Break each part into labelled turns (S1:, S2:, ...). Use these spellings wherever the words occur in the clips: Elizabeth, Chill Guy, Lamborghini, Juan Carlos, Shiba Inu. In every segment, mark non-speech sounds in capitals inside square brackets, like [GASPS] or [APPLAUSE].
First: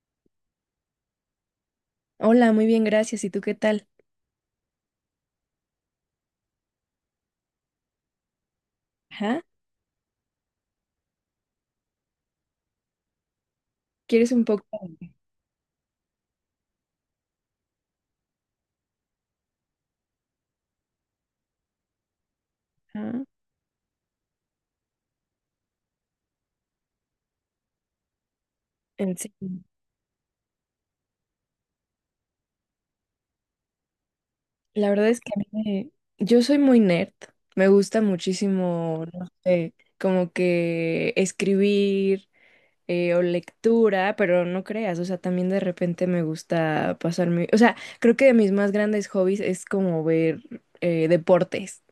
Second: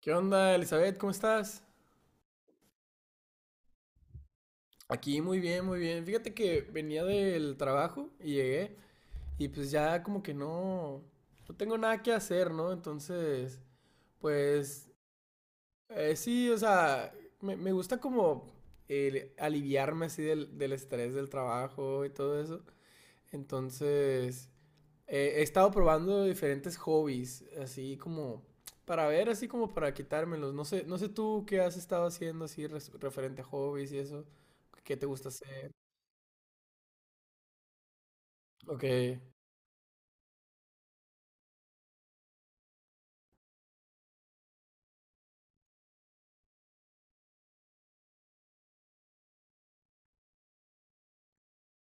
S1: ¿Qué onda, Elizabeth? ¿Cómo estás?
S2: Hola, muy bien, gracias. ¿Y tú qué tal?
S1: Aquí muy bien, muy bien. Fíjate que venía del trabajo y llegué
S2: Ajá.
S1: y pues ya como que no, no tengo nada que hacer, ¿no? Entonces,
S2: ¿Quieres un poco?
S1: pues sí, o sea, me gusta como el aliviarme así del estrés del trabajo y todo eso.
S2: Ajá.
S1: Entonces, he estado probando diferentes hobbies, así como para
S2: En
S1: ver,
S2: sí.
S1: así como para quitármelos. No sé, no sé tú qué has estado haciendo así referente a hobbies y eso.
S2: La
S1: ¿Qué te
S2: verdad es
S1: gusta
S2: que a mí
S1: hacer?
S2: me... Yo soy muy nerd. Me gusta
S1: Ok,
S2: muchísimo, no sé, como que escribir o lectura, pero no creas, o sea, también de repente me gusta pasar mi O sea, creo que de mis más grandes hobbies es como ver deportes.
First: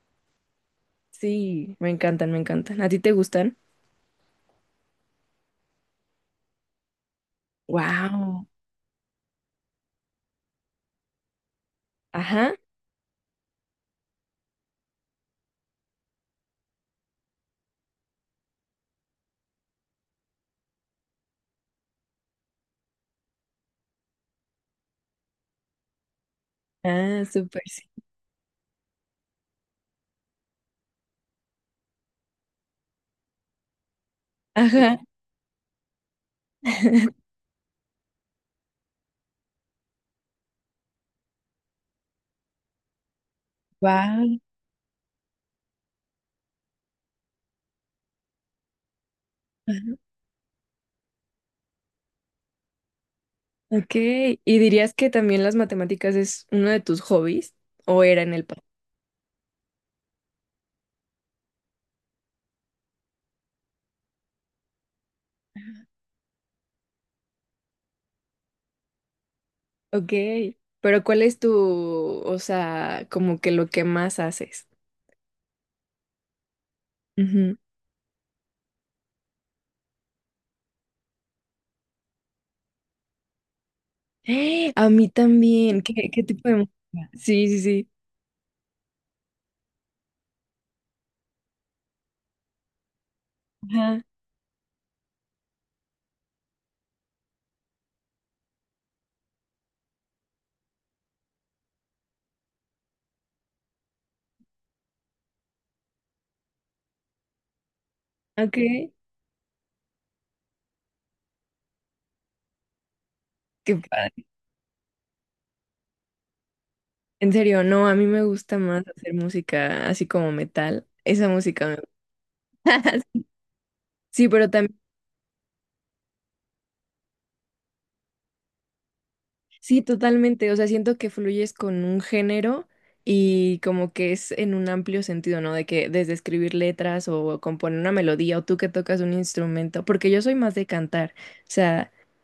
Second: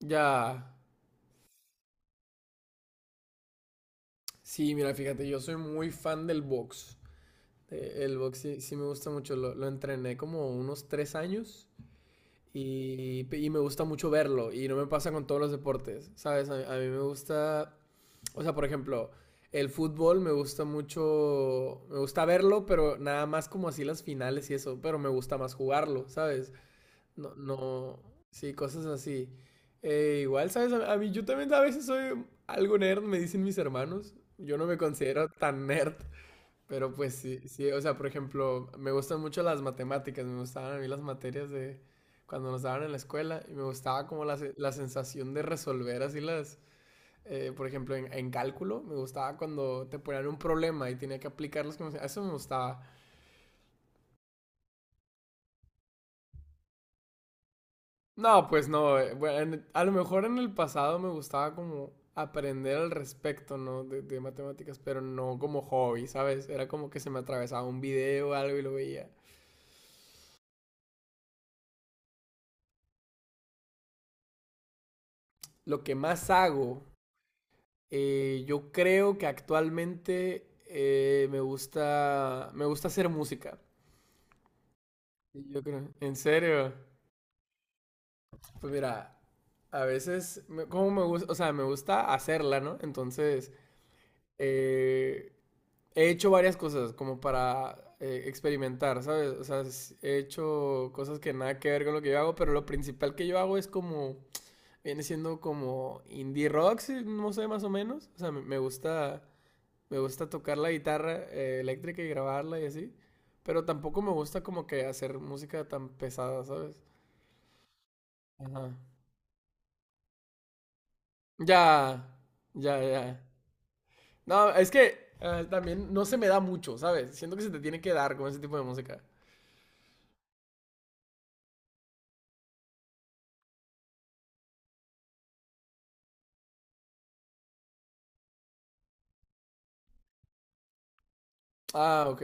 S1: ya.
S2: Sí, me encantan, me encantan. ¿A ti te gustan?
S1: Sí, mira, fíjate, yo soy muy fan del box. El box
S2: Wow.
S1: sí, sí me gusta mucho. Lo entrené como unos 3 años.
S2: Ajá.
S1: Y me gusta mucho verlo. Y no me pasa con todos los deportes, ¿sabes? A mí me gusta, o sea, por ejemplo, el fútbol me gusta mucho, me gusta verlo, pero nada más como así las finales y eso, pero me gusta más jugarlo, ¿sabes?
S2: Ah,
S1: No,
S2: súper, sí.
S1: no, sí, cosas así. Igual, ¿sabes? A mí yo también a veces soy algo nerd, me dicen mis hermanos. Yo no me
S2: Ajá.
S1: considero tan nerd. Pero pues
S2: [LAUGHS]
S1: sí, sí, o sea, por ejemplo, me gustan mucho las matemáticas, me gustaban a mí las materias de cuando nos daban en la escuela y me gustaba como
S2: Wow.
S1: la sensación de resolver así las, por ejemplo, en cálculo, me gustaba cuando te ponían un problema y tenía que aplicarlos como, eso me gustaba.
S2: Ok, ¿y dirías que también las matemáticas es uno de tus hobbies o era en el
S1: No,
S2: pasado?
S1: pues no, bueno, a lo mejor en el pasado me gustaba como aprender al respecto, ¿no? De matemáticas, pero no como hobby, ¿sabes? Era como que se me atravesaba un video o algo y lo veía.
S2: Ok, pero ¿cuál es tu, o sea, como que lo que más haces?
S1: Lo que más hago.
S2: Ujú.
S1: Yo creo que actualmente me gusta hacer música.
S2: [GASPS] ¡Eh! A mí
S1: Y yo
S2: también,
S1: creo,
S2: ¿qué,
S1: en
S2: qué tipo de
S1: serio.
S2: música? Sí, sí, sí.
S1: Pues mira, a veces, como me gusta, o sea, me gusta hacerla, ¿no? Entonces,
S2: Ajá.
S1: eh, he hecho varias cosas como para experimentar, ¿sabes? O sea, he hecho cosas que nada que ver con lo que yo hago, pero lo principal que yo hago es como, viene siendo como indie rock, sí, no sé, más o menos. O sea, me
S2: Ok,
S1: me gusta. Me gusta tocar la guitarra eléctrica y grabarla y así. Pero
S2: qué
S1: tampoco me
S2: padre.
S1: gusta como que hacer música tan pesada, ¿sabes?
S2: En serio, no, a mí me gusta
S1: Ajá.
S2: más hacer música así como metal. Esa música
S1: Ya, ya, ya.
S2: me [LAUGHS] Sí,
S1: No,
S2: pero
S1: es
S2: también
S1: que también no se me da mucho, ¿sabes? Siento que se te tiene que dar con ese tipo de música.
S2: Sí, totalmente. O sea, siento que fluyes con un género y como que es en un amplio sentido, ¿no? De que desde escribir letras o componer una melodía o tú que tocas un instrumento, porque yo soy más de cantar. O sea,
S1: Ah, ok.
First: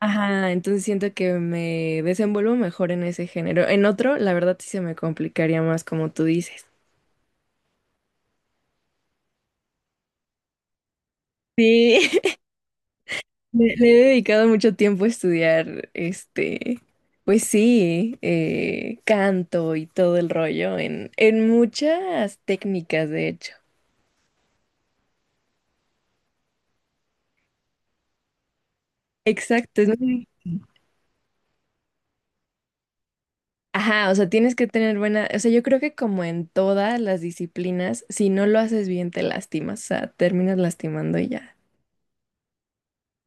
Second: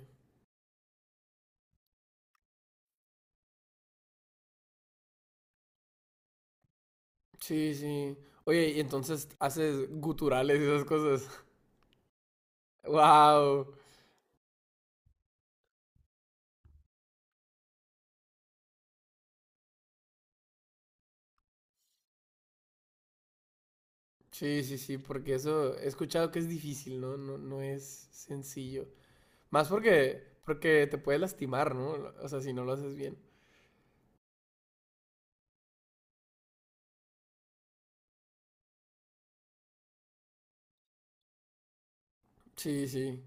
S2: ajá, entonces siento que me desenvuelvo mejor en ese género. En otro, la verdad sí se me complicaría más, como tú dices.
S1: Sí, sí. Oye, y entonces haces guturales y esas cosas. [LAUGHS]
S2: Sí, [LAUGHS]
S1: Wow.
S2: Le he dedicado mucho tiempo a estudiar, este, pues sí, canto y todo el rollo en muchas técnicas, de hecho.
S1: Sí, sí, sí, porque eso he escuchado que es difícil, ¿no? No, no es sencillo. Más
S2: Exacto, es
S1: porque,
S2: muy...
S1: porque te puedes lastimar, ¿no? O sea, si no lo haces bien.
S2: Ajá, o sea, tienes que tener buena, o sea, yo creo que como en todas las disciplinas, si no lo haces bien, te lastimas, o sea, terminas lastimando y ya.
S1: Sí, sí.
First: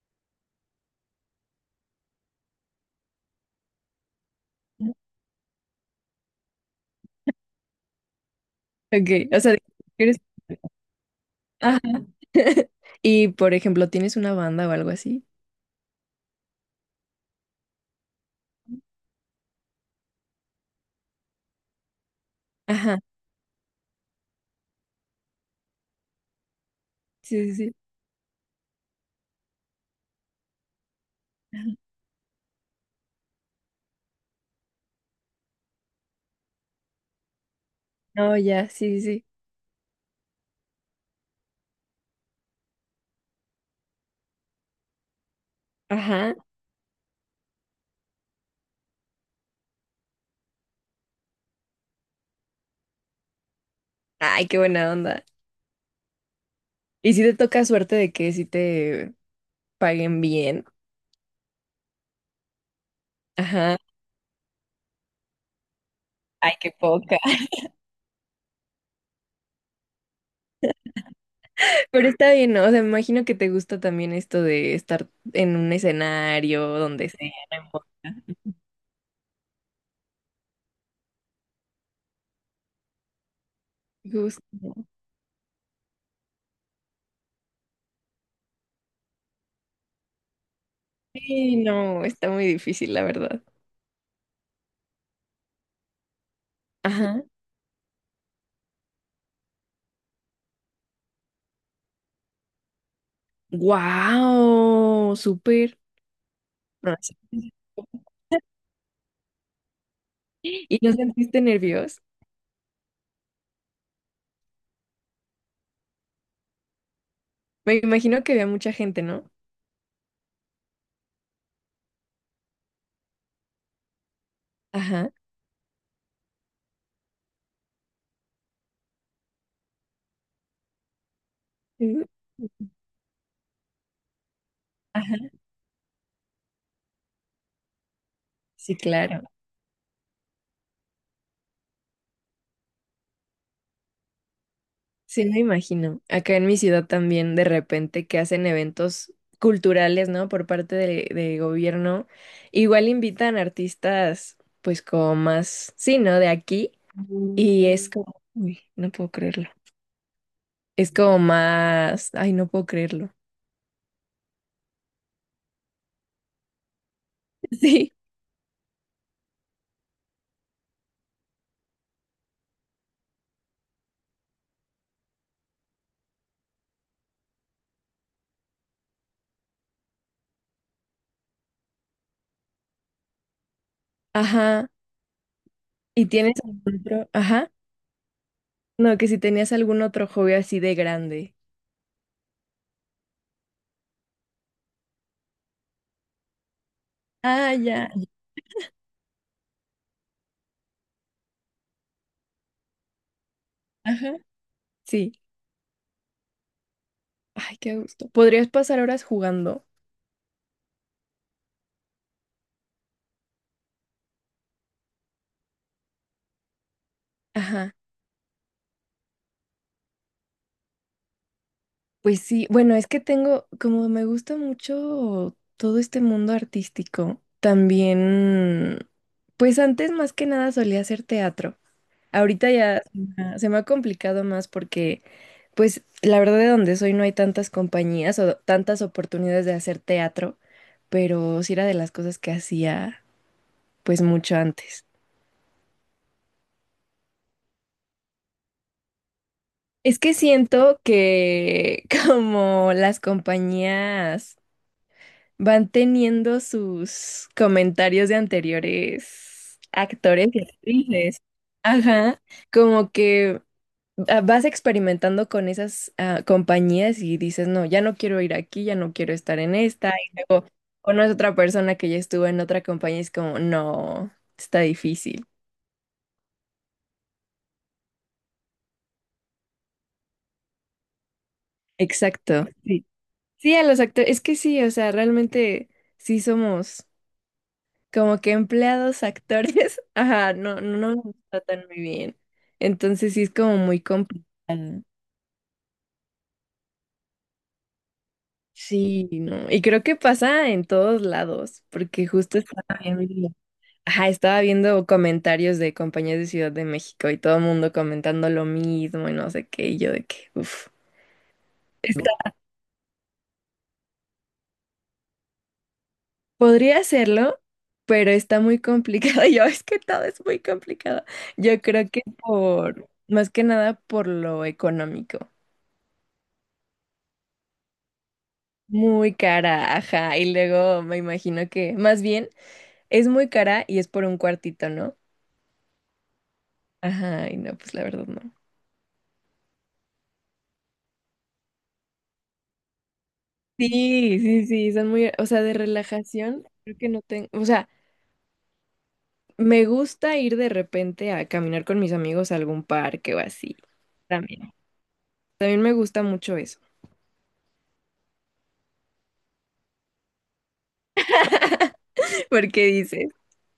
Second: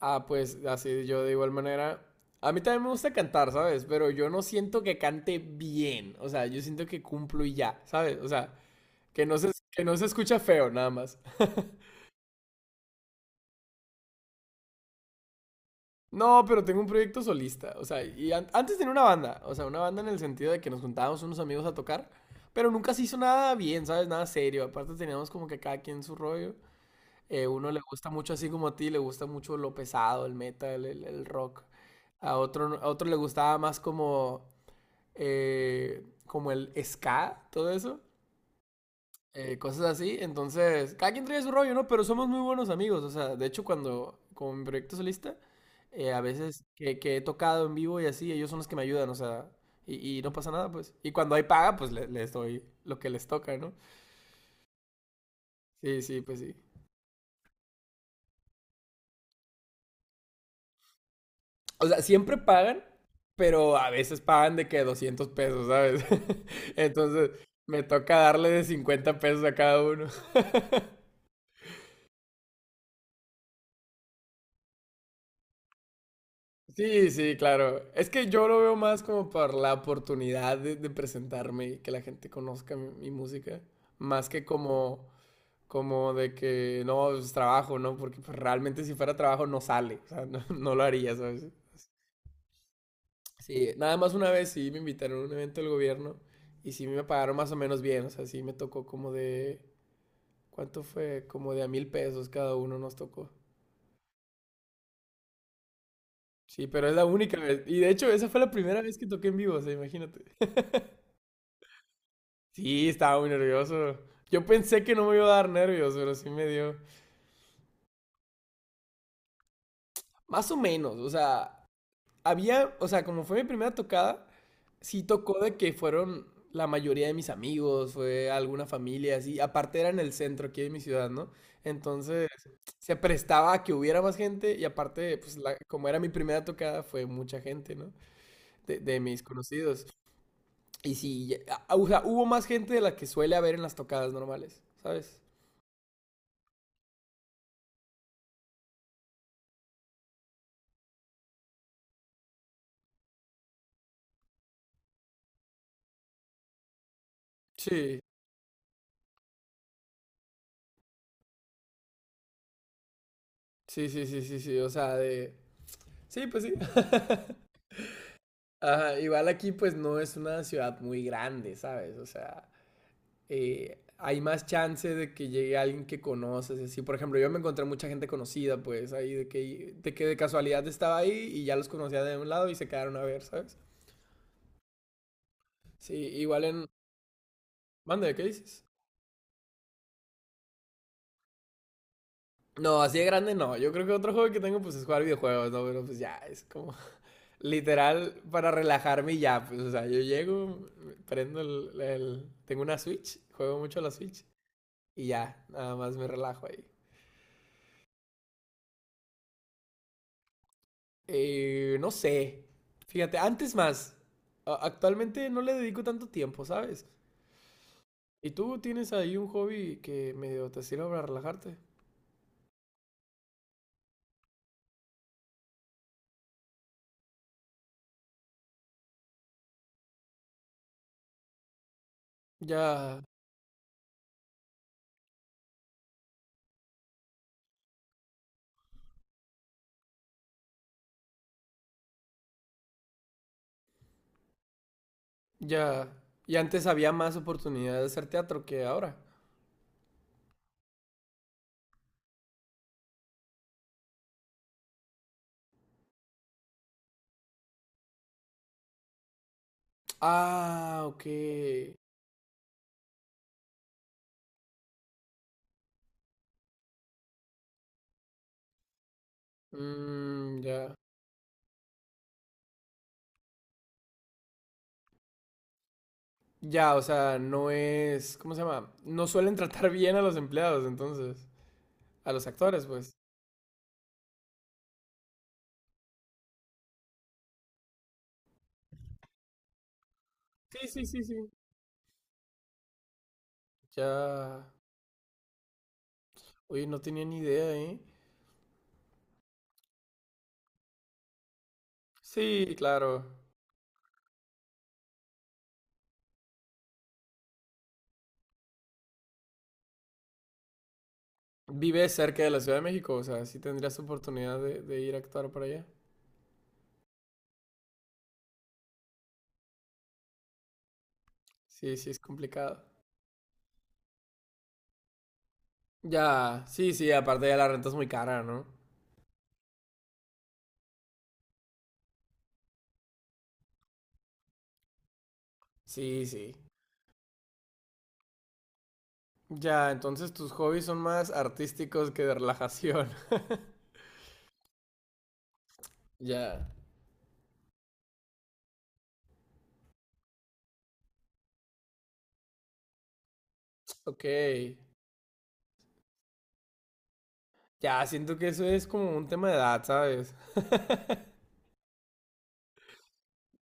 S1: Ah, pues así yo de igual manera. A mí también me gusta cantar, ¿sabes? Pero yo no siento que cante bien. O sea, yo siento que cumplo y ya, ¿sabes? O sea,
S2: Ok, o sea,
S1: que no se
S2: eres...
S1: escucha feo, nada más. [LAUGHS]
S2: Ajá. [LAUGHS] Y, por ejemplo, ¿tienes una banda o algo así?
S1: No, pero tengo un proyecto solista. O sea, y antes tenía una banda. O sea, una banda en el sentido de que nos juntábamos unos amigos a tocar. Pero nunca
S2: Ajá,
S1: se hizo nada bien, ¿sabes? Nada serio. Aparte teníamos como que cada quien su rollo.
S2: sí, sí,
S1: Uno
S2: sí.
S1: le gusta mucho así como a ti, le gusta mucho lo pesado, el metal, el rock.
S2: Ajá.
S1: A otro, a otro le gustaba más como, como el ska, todo eso.
S2: No, ya, sí, sí. Sí.
S1: Cosas así. Entonces, cada quien trae su rollo, ¿no? Pero somos muy buenos amigos. O sea, de hecho, cuando, con mi proyecto solista, a
S2: Ajá.
S1: veces que he tocado en vivo y así, ellos son los que me ayudan, o sea, y no pasa nada, pues. Y cuando hay paga, pues les doy lo que les toca, ¿no?
S2: Ay, qué buena onda.
S1: Sí, sí, pues sí.
S2: Y si te toca suerte de que si te paguen bien.
S1: O sea, siempre pagan, pero
S2: Ajá.
S1: a veces pagan de que $200, ¿sabes?
S2: Ay, qué
S1: [LAUGHS]
S2: poca.
S1: Entonces,
S2: [LAUGHS]
S1: me toca darle de $50 a cada uno. [LAUGHS]
S2: Pero está bien, ¿no? O sea, me imagino que te gusta también esto de estar en un escenario, donde
S1: Sí,
S2: sea,
S1: sí,
S2: no
S1: claro. Es que
S2: importa.
S1: yo lo veo más como por la oportunidad de presentarme y que la gente conozca mi, mi música, más que
S2: Justo.
S1: como, como de que no, es trabajo, ¿no? Porque pues, realmente si fuera trabajo no sale, o sea, [LAUGHS] no, no lo haría, ¿sabes?
S2: Sí, no, está muy difícil, la verdad.
S1: Sí, nada más una vez sí me invitaron a un evento del gobierno y sí me
S2: Ajá.
S1: pagaron más o menos bien, o sea, sí me tocó como de, ¿cuánto fue? Como de a $1,000 cada uno nos tocó.
S2: ¡Wow! ¡Súper!
S1: Sí, pero es
S2: No,
S1: la única
S2: sí.
S1: vez. Y de hecho, esa fue la primera vez que toqué en vivo, o sea, imagínate.
S2: ¿Y no sentiste nervios?
S1: Sí, estaba muy nervioso. Yo pensé que no me iba a dar nervios, pero sí me dio.
S2: Me imagino que había mucha gente, ¿no?
S1: Más o menos, o sea, había, o sea, como fue mi primera tocada, sí
S2: Ajá.
S1: tocó de que fueron la mayoría de mis amigos, fue alguna familia, así. Aparte era en el centro aquí de mi ciudad, ¿no?
S2: Ujú.
S1: Entonces se prestaba a que hubiera más gente y aparte,
S2: Ajá.
S1: pues como era mi primera tocada, fue mucha gente, ¿no?
S2: Sí,
S1: De mis
S2: claro.
S1: conocidos. Y sí, o sea, hubo más gente de la que suele haber en las tocadas normales, ¿sabes?
S2: Sí, me imagino. Acá en mi ciudad también de repente que hacen eventos culturales, ¿no? Por parte de gobierno. Igual invitan artistas, pues como más, sí, ¿no? De aquí. Y es
S1: Sí,
S2: como, uy, no puedo creerlo. Es como más, ay, no puedo creerlo.
S1: sí, sí, sí, sí, sí, o sea, de… Sí, pues sí. [LAUGHS]
S2: [LAUGHS] Sí,
S1: Ajá, igual aquí pues no es una ciudad muy grande, ¿sabes? O sea… hay más chance de que llegue alguien que conoces. Así, por ejemplo, yo me encontré mucha gente conocida, pues, ahí de que de casualidad estaba ahí y ya los conocía de un lado y se quedaron a ver, ¿sabes?
S2: ajá.
S1: Sí,
S2: ¿Y tienes
S1: igual en…
S2: algún otro? Ajá.
S1: Mande, ¿qué dices?
S2: No, que si tenías algún otro hobby así de grande.
S1: No, así de grande no. Yo creo que otro juego que tengo pues es jugar videojuegos, ¿no? Pero pues ya, es como [LAUGHS]
S2: Ah, ya.
S1: literal para relajarme y ya, pues, o sea, yo llego, prendo Tengo una Switch, juego mucho a la
S2: Ajá.
S1: Switch y
S2: Sí.
S1: ya, nada más me relajo ahí.
S2: Ay, qué gusto. ¿Podrías pasar horas jugando?
S1: No sé. Fíjate, antes más. Actualmente no le dedico tanto tiempo, ¿sabes?
S2: Ajá.
S1: ¿Y tú tienes ahí un hobby que medio te sirve para relajarte?
S2: Pues sí, bueno, es que tengo, como me gusta mucho todo este mundo artístico, también, pues antes más que nada solía hacer teatro. Ahorita ya
S1: Ya,
S2: se me ha complicado más porque, pues la verdad de donde soy no hay tantas compañías o tantas oportunidades de hacer teatro, pero sí era de las cosas que hacía pues mucho antes.
S1: ya. Y antes había más oportunidad de hacer teatro que ahora.
S2: Es que siento que [LAUGHS] como las compañías van teniendo sus comentarios de anteriores actores y
S1: Ah,
S2: actrices.
S1: ok.
S2: Ajá, como que ah, vas experimentando con esas ah, compañías y dices, no, ya no quiero ir aquí, ya no quiero estar en esta. Y
S1: Mm,
S2: luego
S1: ya.
S2: conoces otra persona que ya estuvo en otra compañía y es como, no, está difícil.
S1: Ya, o sea, no es, ¿cómo se llama? No suelen tratar [LAUGHS] bien a los empleados, entonces, a los
S2: Exacto.
S1: actores,
S2: Sí.
S1: pues.
S2: Sí, a los actores, es que sí, o sea, realmente sí somos. Como que empleados, actores, [LAUGHS] ajá, no,
S1: Sí,
S2: no,
S1: sí,
S2: no
S1: sí,
S2: me
S1: sí.
S2: tratan muy bien. Entonces sí es como muy complicado.
S1: Ya. Oye, no tenía ni idea, ¿eh?
S2: Sí, no. Y creo que pasa en todos lados, porque justo
S1: Sí,
S2: estaba
S1: claro.
S2: viendo, ajá, estaba viendo comentarios de compañías de Ciudad de México y todo el mundo comentando lo mismo y no sé qué, y yo de que, uff.
S1: ¿Vive cerca de la Ciudad de México? O sea, sí tendrías oportunidad de ir a actuar para allá.
S2: Podría hacerlo, pero está muy complicado. [LAUGHS] Yo, es que todo es muy complicado. Yo
S1: Sí, sí,
S2: creo
S1: es
S2: que
S1: complicado.
S2: por, más que nada por lo económico.
S1: Ya, sí, sí, aparte ya la renta es muy cara, ¿no?
S2: Muy cara, ajá. Y luego me imagino que, más bien, es muy cara y es por un cuartito, ¿no?
S1: Sí, sí.
S2: Ajá, y no, pues la verdad no.
S1: Ya, entonces tus hobbies son más artísticos que de relajación. [LAUGHS]
S2: Sí, sí, sí, son muy, o sea, de relajación,
S1: Ya,
S2: creo que no tengo, o sea, me gusta ir de repente a caminar con mis amigos a algún parque o así.
S1: ok.
S2: También. También me gusta mucho eso.
S1: Ya, siento que eso es como un tema de edad, ¿sabes?
S2: [LAUGHS] Porque dices,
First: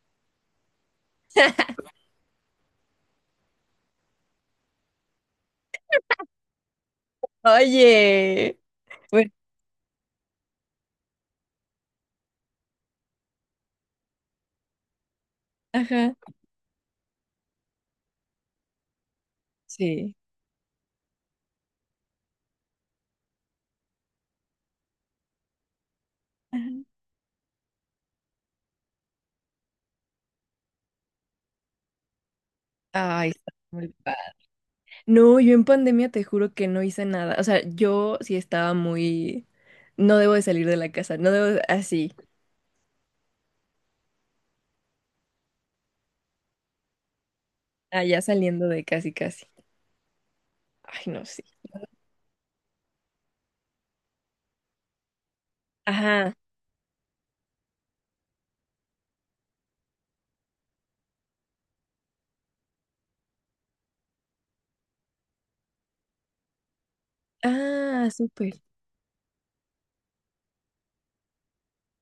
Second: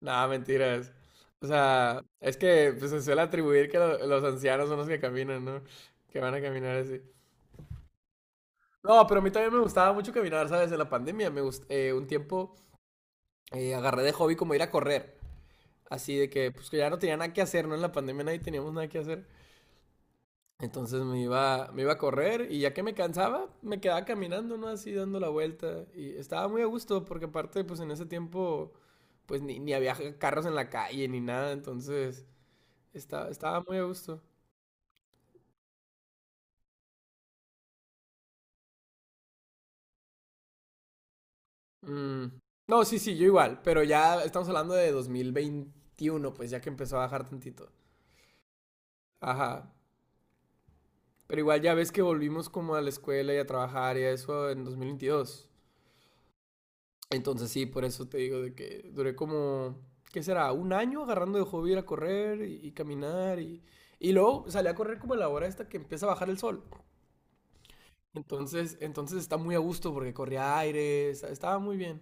S1: Nada, mentiras. O sea, es que pues, se suele atribuir que los ancianos son los que caminan, ¿no? Que van a caminar así.
S2: oye,
S1: No, pero a mí
S2: bueno,
S1: también me gustaba mucho caminar, ¿sabes? En la pandemia un tiempo agarré de hobby como ir a correr.
S2: ajá,
S1: Así de que, pues que ya no tenía nada que hacer, ¿no? En la pandemia nadie teníamos nada que hacer.
S2: sí.
S1: Entonces me iba a correr y ya que me cansaba, me quedaba caminando, ¿no? Así dando la vuelta. Y estaba muy a
S2: Ajá.
S1: gusto porque aparte, pues en ese tiempo, pues ni había carros en la calle ni nada. Entonces
S2: Ay, está
S1: estaba muy a
S2: muy
S1: gusto.
S2: No, yo en pandemia te juro que no hice nada. O sea, yo sí estaba muy... No debo de salir de la casa, no debo de- así,
S1: Mm. No, sí, sí, yo igual. Pero ya estamos hablando de 2021, pues ya que empezó a bajar tantito.
S2: allá saliendo de casi casi.
S1: Ajá.
S2: Ay, no,
S1: Pero
S2: sí.
S1: igual ya ves que volvimos como a la escuela y a trabajar y a eso en 2022.
S2: Ajá.
S1: Entonces sí, por eso te digo de que duré como, ¿qué será? 1 año agarrando de hobby ir a correr y caminar y… Y luego salí a correr como a la hora esta que empieza a bajar el sol.
S2: Ah, súper.
S1: Entonces, entonces está muy a gusto porque corría aire, estaba muy bien.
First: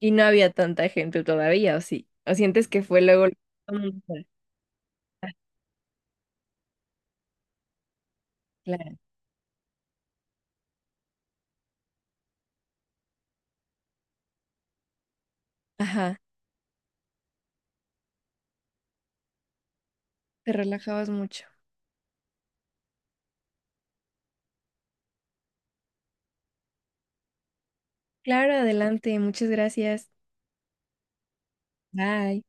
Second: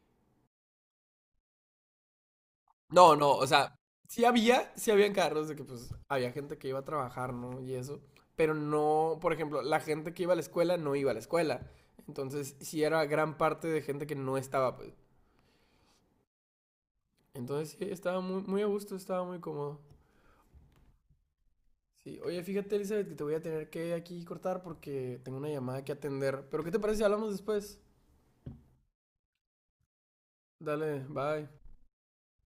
S2: Y no había tanta gente todavía, ¿o sí? ¿O sientes que fue
S1: No,
S2: luego...
S1: no, o sea,
S2: Mm,
S1: sí había, sí habían
S2: ah,
S1: carros de que pues había gente que iba a trabajar, ¿no? Y eso, pero
S2: claro.
S1: no, por ejemplo, la gente que iba a la escuela no iba a la escuela. Entonces, sí era gran parte de gente que no estaba, pues.
S2: Ajá.
S1: Entonces, sí, estaba muy, muy a gusto, estaba muy cómodo.
S2: Te relajabas mucho.
S1: Sí, oye, fíjate, Elizabeth, que te voy a tener que aquí cortar porque tengo una llamada que atender. Pero, ¿qué te parece si hablamos después?
S2: Claro, adelante. Muchas gracias.
S1: Dale, bye.
S2: Bye.